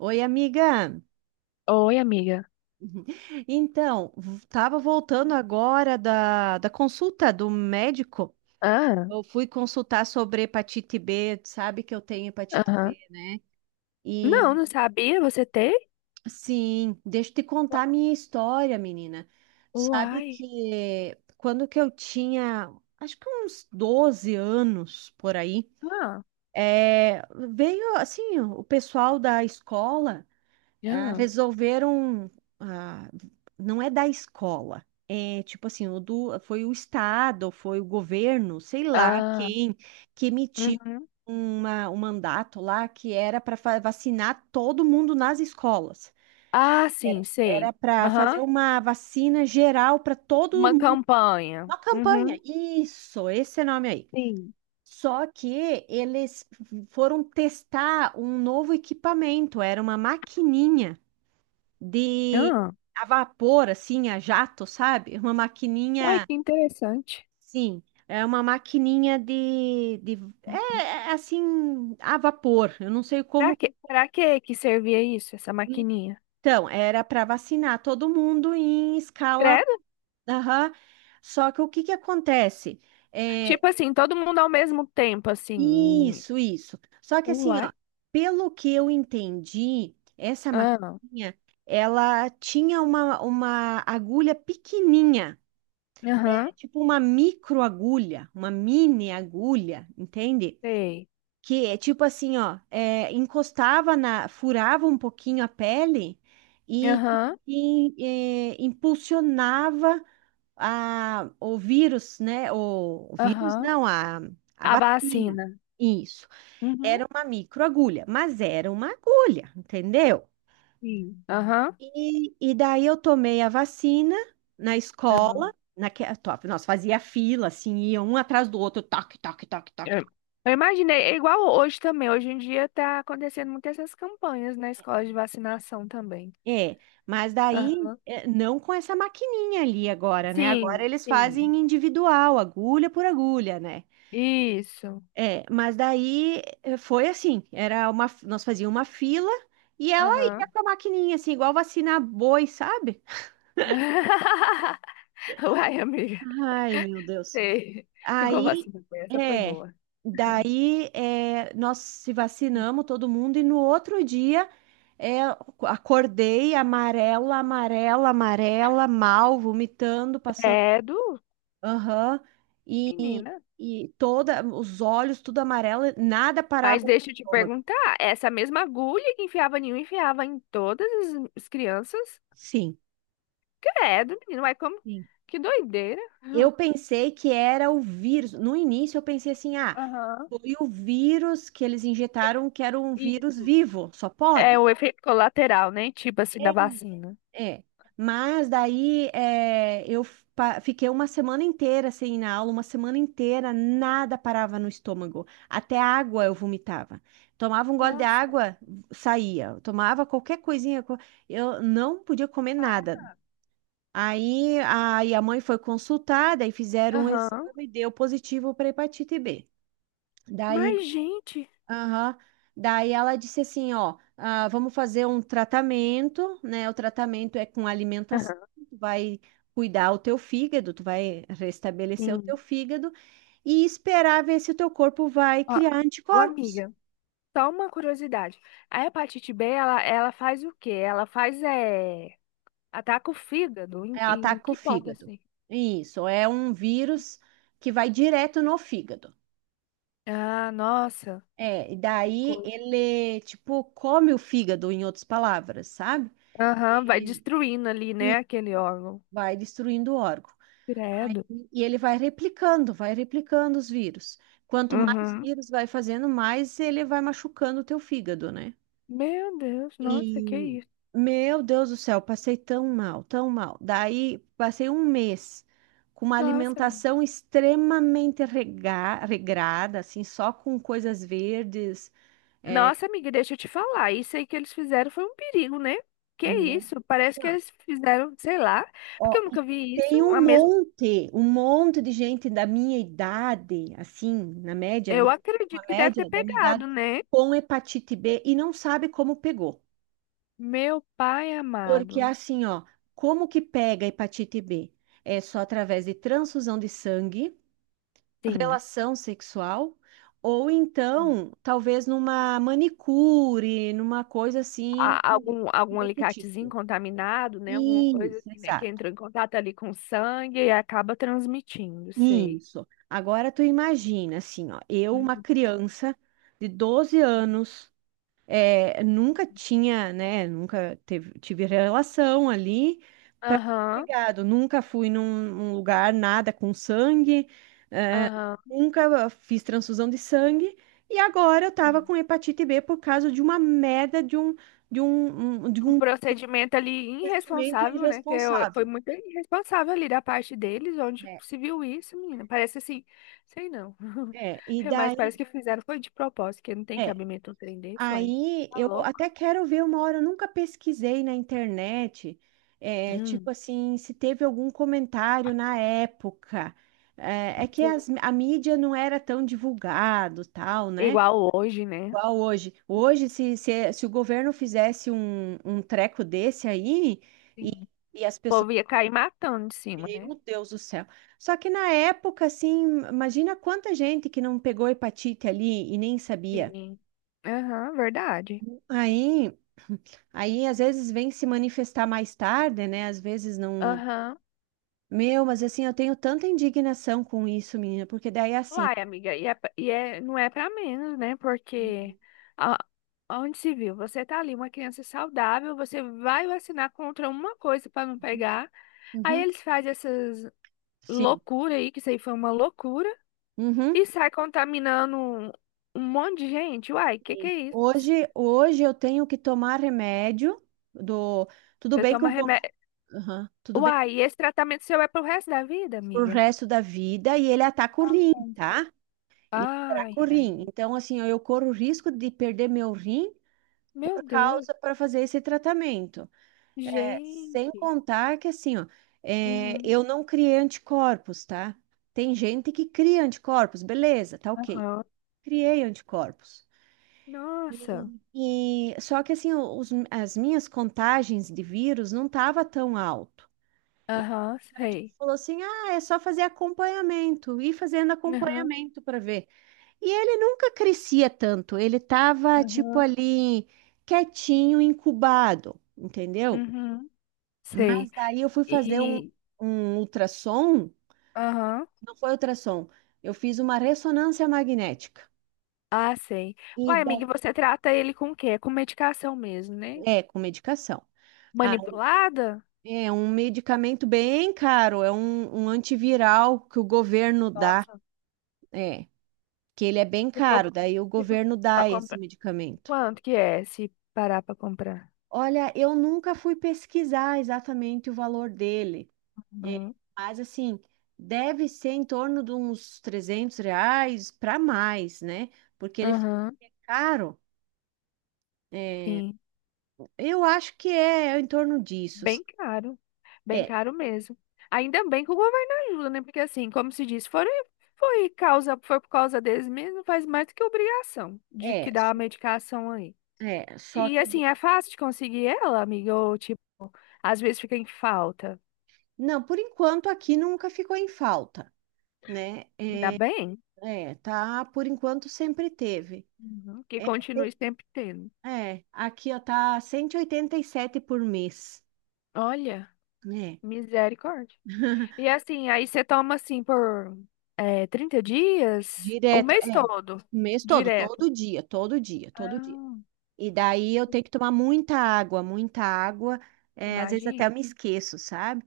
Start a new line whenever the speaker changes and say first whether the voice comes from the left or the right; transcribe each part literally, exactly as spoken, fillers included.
right: Oi, amiga.
left: Oi, amiga.
right: Então, estava voltando agora da, da consulta do médico.
left: Ah,
right: Eu fui consultar sobre hepatite B, tu sabe que eu tenho hepatite B.
left: aham.
right: E
left: Não, não sabia. Você tem?
right: sim, deixa eu te
left: U-
right: contar a minha história, menina. Sabe
left: Uai.
right: que quando que eu tinha, acho que uns doze anos por aí,
left: Ah,
right: é, veio assim, o pessoal da escola. Ah,
left: ah,
right: resolveram, ah, não é da escola, é tipo assim, o do, foi o Estado, foi o governo, sei lá
left: ah,
right: quem, que emitiu
left: uhum.
right: uma, um mandato lá que era para vacinar todo mundo nas escolas.
left: Ah,
right: Era
left: sim, sei.
right: era para fazer
left: Aham.
right: uma vacina geral para todo
left: Uma
right: mundo,
left: campanha.
right: uma
left: Uhum.
right: campanha. Isso, esse nome aí.
left: Sim.
right: Só que eles foram testar um novo equipamento, era uma maquininha de
left: Ah,
right: a vapor, assim, a jato, sabe? Uma
left: uai,
right: maquininha,
left: que interessante.
right: sim, é uma maquininha de, de é,
left: Uhum.
right: é, assim, a vapor. Eu não sei
left: Pra
right: como.
left: quê? Pra quê que servia isso, essa maquininha?
right: Então, era para vacinar todo mundo em escala.
left: Credo?
right: Aham. Só que o que que acontece? É,
left: Tipo assim, todo mundo ao mesmo tempo, assim.
right: isso, isso. Só que assim,
left: Uai.
right: ó, pelo que eu entendi, essa
left: Ah,
right: maquininha, ela tinha uma, uma agulha pequenininha.
left: aham.
right: Tipo uma micro agulha, uma mini agulha, entende?
left: Sei.
right: Que é tipo assim, ó, é, encostava na, furava um pouquinho a pele e tipo,
left: Aham,
right: in- é, impulsionava a, o vírus, né? O, o vírus
left: aham.
right: não, a, a
left: A
right: vacina.
left: vacina.
right: Isso.
left: Uhum.
right: Era uma micro agulha, mas era uma agulha, entendeu?
left: Sim. Aham.
right: E, e daí eu tomei a vacina na escola,
left: Aham.
right: naque, top, nós fazia fila, assim, ia um atrás do outro, toque, toque, toque, toque,
left: Eu
right: toque.
left: eu imaginei, é igual hoje também. Hoje em dia tá acontecendo muitas essas campanhas na escola de vacinação também.
right: É, mas daí
left: Aham.
right: é, não com essa maquininha ali agora, né? Agora
left: Sim,
right: eles fazem
left: sim.
right: individual, agulha por agulha, né?
left: Isso.
right: É, mas daí eh, foi assim, era uma, nós fazíamos uma fila e ela ia
left: Aham.
right: com a maquininha, assim, igual vacinar boi, sabe?
left: Uai, amiga.
right: Ai, meu Deus.
left: Sei. Igual
right: Aí,
left: vacina. Foi, essa foi
right: é,
left: boa.
right: daí é, nós se vacinamos todo mundo e no outro dia é, acordei amarela, amarela, amarela, mal, vomitando, passando,
left: Credo,
right: aham,
left: menina.
right: e toda, os olhos tudo amarelo, nada parava
left: Mas
right: o
left: deixa eu te
right: estômago.
left: perguntar, essa mesma agulha que enfiava em um, enfiava em todas as as crianças?
right: Sim,
left: Credo, menina. Uai, como?
right: sim.
left: Que doideira.
right: Eu pensei que era o vírus. No início eu pensei assim, ah,
left: Aham.
right: foi o vírus que eles injetaram, que era um vírus
left: Isso.
right: vivo, só
left: É
right: pode.
left: o efeito colateral, né? Tipo assim, da vacina.
right: É, mas daí é, eu pa- fiquei uma semana inteira sem ir na aula, uma semana inteira nada parava no estômago, até água eu vomitava. Tomava um gole de
left: Nossa,
right: água, saía. Tomava qualquer coisinha, co- eu não podia comer
left: pai.
right: nada. Aí a, aí a mãe foi consultada e fizeram um
left: Aham.
right: exame, deu positivo para hepatite B. Daí.
left: Mas, gente,
right: Aham. Daí ela disse assim, ó, ah, vamos fazer um tratamento, né? O tratamento é com alimentação,
left: aham.
right: tu vai cuidar o teu fígado, tu vai restabelecer o teu
left: Sim.
right: fígado e esperar ver se o teu corpo vai
left: Ó,
right: criar
left: ô,
right: anticorpos.
left: amiga, só uma curiosidade. A hepatite B, ela, ela faz o quê? Ela faz, é, ataca o fígado. Em,
right: É,
left: em
right: ataca o
left: que ponto,
right: fígado.
left: assim?
right: Isso, é um vírus que vai direto no fígado.
left: Ah, nossa.
right: É, e
left: Que
right: daí
left: coisa.
right: ele, tipo, come o fígado, em outras palavras, sabe?
left: Aham, vai
right: E,
left: destruindo ali, né,
right: e
left: aquele órgão.
right: vai destruindo o órgão. Aí-
left: Credo.
right: E ele vai replicando, vai replicando os vírus. Quanto mais
left: Uhum.
right: vírus vai fazendo, mais ele vai machucando o teu fígado, né?
left: Meu Deus, nossa, que
right: E,
left: isso.
right: meu Deus do céu, passei tão mal, tão mal. Daí, passei um mês com uma
left: Nossa,
right: alimentação extremamente rega- regrada, assim, só com coisas verdes. É,
left: nossa, amiga, deixa eu te falar. Isso aí que eles fizeram foi um perigo, né? Que
right: não.
left: isso? Parece que eles fizeram, sei lá,
right: Ó,
left: porque eu
right: e
left: nunca vi isso.
right: tem
left: A
right: um
left: mesma,
right: monte, um monte de gente da minha idade, assim, na média, né?
left: eu acredito
right: Uma
left: que deve ter
right: média da minha idade,
left: pegado, né?
right: com hepatite B e não sabe como pegou.
left: Meu pai
right: Porque
left: amado.
right: assim, ó, como que pega hepatite B? É só através de transfusão de sangue,
left: Sim.
right: relação sexual, ou então, talvez numa manicure, numa coisa assim,
left: A-
right: que-
left: algum,
right: que
left: algum
right: dê pro
left: alicatezinho
right: tipo.
left: contaminado, né? Alguma coisa
right: Isso,
left: assim, né? Que
right: exato.
left: entrou em contato ali com o sangue e acaba transmitindo, sei.
right: Isso. Agora tu imagina, assim, ó, eu, uma
left: Uhum.
right: criança de doze anos, é, nunca tinha, né, nunca teve, tive relação ali para
left: Aham,
right: pegado, nunca fui num, num lugar nada com sangue, é,
left: aham.
right: nunca fiz transfusão de sangue, e agora eu tava com hepatite B por causa de uma merda de um, de um, um- de
left: Um
right: um
left: procedimento ali
right: investimento
left: irresponsável, né? Que eu- foi
right: irresponsável.
left: muito irresponsável ali da parte deles, onde
right: É,
left: se viu isso, menina. Parece assim, sei não.
right: é, e
left: É, mas parece
right: daí.
left: que fizeram foi de propósito, que não tem
right: É,
left: cabimento um trem desse, uai.
right: aí
left: Tá
right: eu
left: louco?
right: até quero ver uma hora, eu nunca pesquisei na internet, é, tipo
left: Hum,
right: assim, se teve algum comentário na época. É, é que
left: sim.
right: as- a mídia não era tão divulgado, tal, né?
left: Igual hoje, né?
right: Igual hoje. Hoje, se, se, se o governo fizesse um, um treco desse aí, e,
left: Sim. O
right: e as pessoas,
left: povo ia cair matando de cima, né?
right: meu Deus do céu. Só que na época, assim, imagina quanta gente que não pegou hepatite ali e nem sabia.
left: Sim. Aham, verdade.
right: Aí. Aí às vezes vem se manifestar mais tarde, né? Às vezes não.
left: Aham.
right: Meu, mas assim, eu tenho tanta indignação com isso, menina, porque daí é assim.
left: Uai, amiga, e, é, pra- e é, não é pra menos, né? Porque onde se viu? Você tá ali, uma criança saudável, você vai vacinar contra uma coisa para não pegar. Aí
right: Uhum.
left: eles fazem essas
right: Sim.
left: loucuras aí, que isso aí foi uma loucura,
right: Uhum.
left: e sai contaminando um um monte de gente. Uai, que que
right: Sim.
left: é isso?
right: Hoje, hoje eu tenho que tomar remédio do. Tudo
left: Você
right: bem que
left: toma
right: eu vou.
left: remédio.
right: Aham. Tudo bem
left: Uai, e esse tratamento seu é pro resto da vida,
right: pro
left: amiga?
right: resto da vida e ele ataca o rim,
left: Nossa.
right: tá? Ele
left: Ai,
right: ataca o
left: ai.
right: rim. Então, assim, eu corro o risco de perder meu rim
left: Meu
right: por
left: Deus.
right: causa para fazer esse tratamento. Sem
left: Gente.
right: contar que, assim, ó, é,
left: Uhum.
right: eu não criei anticorpos, tá? Tem gente que cria anticorpos, beleza, tá ok.
left: Aham.
right: Criei anticorpos.
left: Nossa.
right: E só que, assim, os- as minhas contagens de vírus não tava tão alto. E o
left: Aham,
right: médico
left: sei.
right: falou assim: ah, é só fazer acompanhamento, ir fazendo
left: Aham.
right: acompanhamento para ver. E ele nunca crescia tanto, ele tava, tipo,
left: Aham.
right: ali, quietinho, incubado, entendeu?
left: Uhum. Sei.
right: Mas daí eu fui fazer um,
left: E
right: um ultrassom,
left: aham.
right: não foi ultrassom, eu fiz uma ressonância magnética.
left: Ah, sei.
right: E
left: Uai, amiga, e
right: daí,
left: você trata ele com o quê? Com medicação mesmo, né?
right: é, com medicação. Ah,
left: Manipulada?
right: é um medicamento bem caro, é um, um antiviral que o governo dá,
left: Nossa,
right: é, que ele é bem
left: se for,
right: caro, daí o
left: se for
right: governo
left: pra
right: dá esse
left: comprar.
right: medicamento.
left: Quanto que é se parar pra comprar?
right: Olha, eu nunca fui pesquisar exatamente o valor dele. É,
left: Aham,
right: mas assim, deve ser em torno de uns trezentos reais para mais, né? Porque ele
left: aham,
right: é caro. É,
left: sim.
right: eu acho que é em torno disso.
left: Bem caro. Bem
right: É,
left: caro mesmo. Ainda bem que o governo ajuda, né? Porque assim, como se diz, foram, foi causa, foi por causa deles mesmo, faz mais do que obrigação de
right: é,
left: que dá a medicação aí.
right: é, só
left: E
right: que
left: assim, é fácil de conseguir ela, amiga? Ou tipo, às vezes fica em falta?
right: não, por enquanto aqui nunca ficou em falta, né?
left: Ainda bem.
right: É, tá, por enquanto sempre teve.
left: Uhum. Que
right: É,
left: continue
right: te-
left: sempre tendo.
right: é, aqui ó, tá cento e oitenta e sete por mês,
left: Olha,
right: né?
left: misericórdia. E assim, aí você toma assim por é, trinta dias, o
right: Direto,
left: mês
right: é,
left: todo,
right: mês todo,
left: direto.
right: todo dia, todo dia, todo dia.
left: Ah,
right: E daí eu tenho que tomar muita água, muita água. É, às vezes até
left: imagina.
right: eu me esqueço, sabe?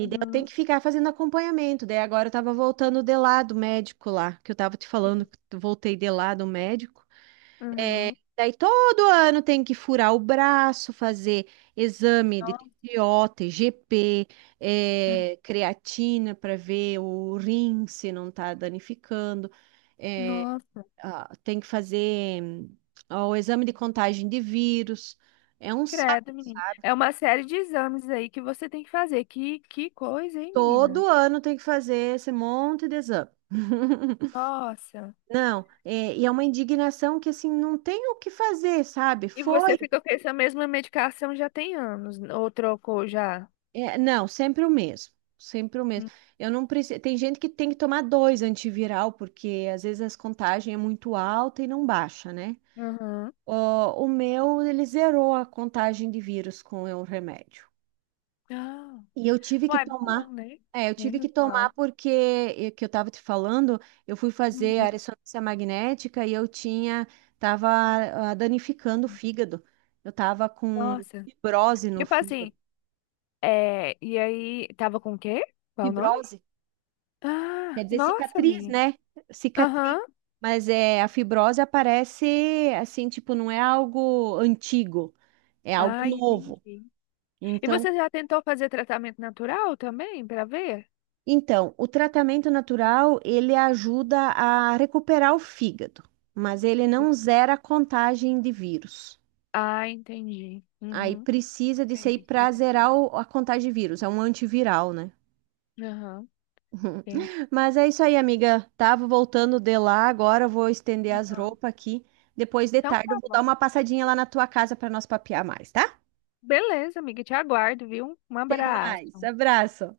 right: Eu tenho
left: Uhum.
right: que ficar fazendo acompanhamento. Daí agora eu tava voltando de lá do médico lá, que eu tava te falando
left: Sim.
right: que eu voltei de lá do médico. É,
left: Uhum.
right: daí todo ano tem que furar o braço, fazer exame de
left: Nossa.
right: T P O, p é, creatina para ver o rim se não tá danificando. eh,
left: Nossa.
right: ah, Tem que fazer ah, o exame de contagem de vírus. É um saco.
left: Credo, menina. É uma série de exames aí que você tem que fazer. Que, que coisa, hein, menina?
right: Todo ano tem que fazer esse monte de exame.
left: Nossa.
right: Não, é, e é uma indignação que assim não tem o que fazer, sabe?
left: E
right: Foi,
left: você fica com essa mesma medicação já tem anos, ou trocou já?
right: é, não, sempre o mesmo, sempre o mesmo.
left: Hum.
right: Eu não preciso. Tem gente que tem que tomar dois antiviral porque às vezes as contagens é muito alta e não baixa, né?
left: Uhum.
right: Ó, o meu ele zerou a contagem de vírus com o remédio.
left: Ah.
right: E eu tive que
left: Ué,
right: tomar,
left: bom, né?
right: é, eu tive que
left: Menos mal.
right: tomar porque, eh, que eu estava te falando, eu fui fazer
left: Uhum.
right: a ressonância magnética e eu tinha, tava ah, danificando o fígado. Eu tava com
left: Nossa.
right: fibrose no
left: Tipo
right: fígado.
left: assim, é... e aí, tava com o quê? Qual o nome?
right: Fibrose, quer
left: Ah,
right: dizer
left: nossa,
right: cicatriz,
left: amiga.
right: né? Cicatriz.
left: Aham.
right: Mas é, a fibrose aparece assim, tipo, não é algo antigo, é algo
left: Ah,
right: novo.
left: entendi. E
right: Então,
left: você já tentou fazer tratamento natural também, pra ver?
right: Então, o tratamento natural, ele ajuda a recuperar o fígado, mas ele não
left: Sim.
right: zera a contagem de vírus.
left: Ah, entendi.
right: Aí
left: Uhum.
right: precisa disso aí
left: Entendi, sei
right: para
left: como que é.
right: zerar o- a contagem de vírus, é um antiviral, né?
left: Aham, entendi.
right: Mas é isso aí, amiga. Tava voltando de lá, agora eu vou estender as
left: Aham.
right: roupas aqui. Depois de
left: Então
right: tarde eu
left: tá
right: vou dar
left: bom.
right: uma passadinha lá na tua casa para nós papear mais, tá?
left: Beleza, amiga, te aguardo, viu? Um
right: Até mais,
left: abraço.
right: abraço.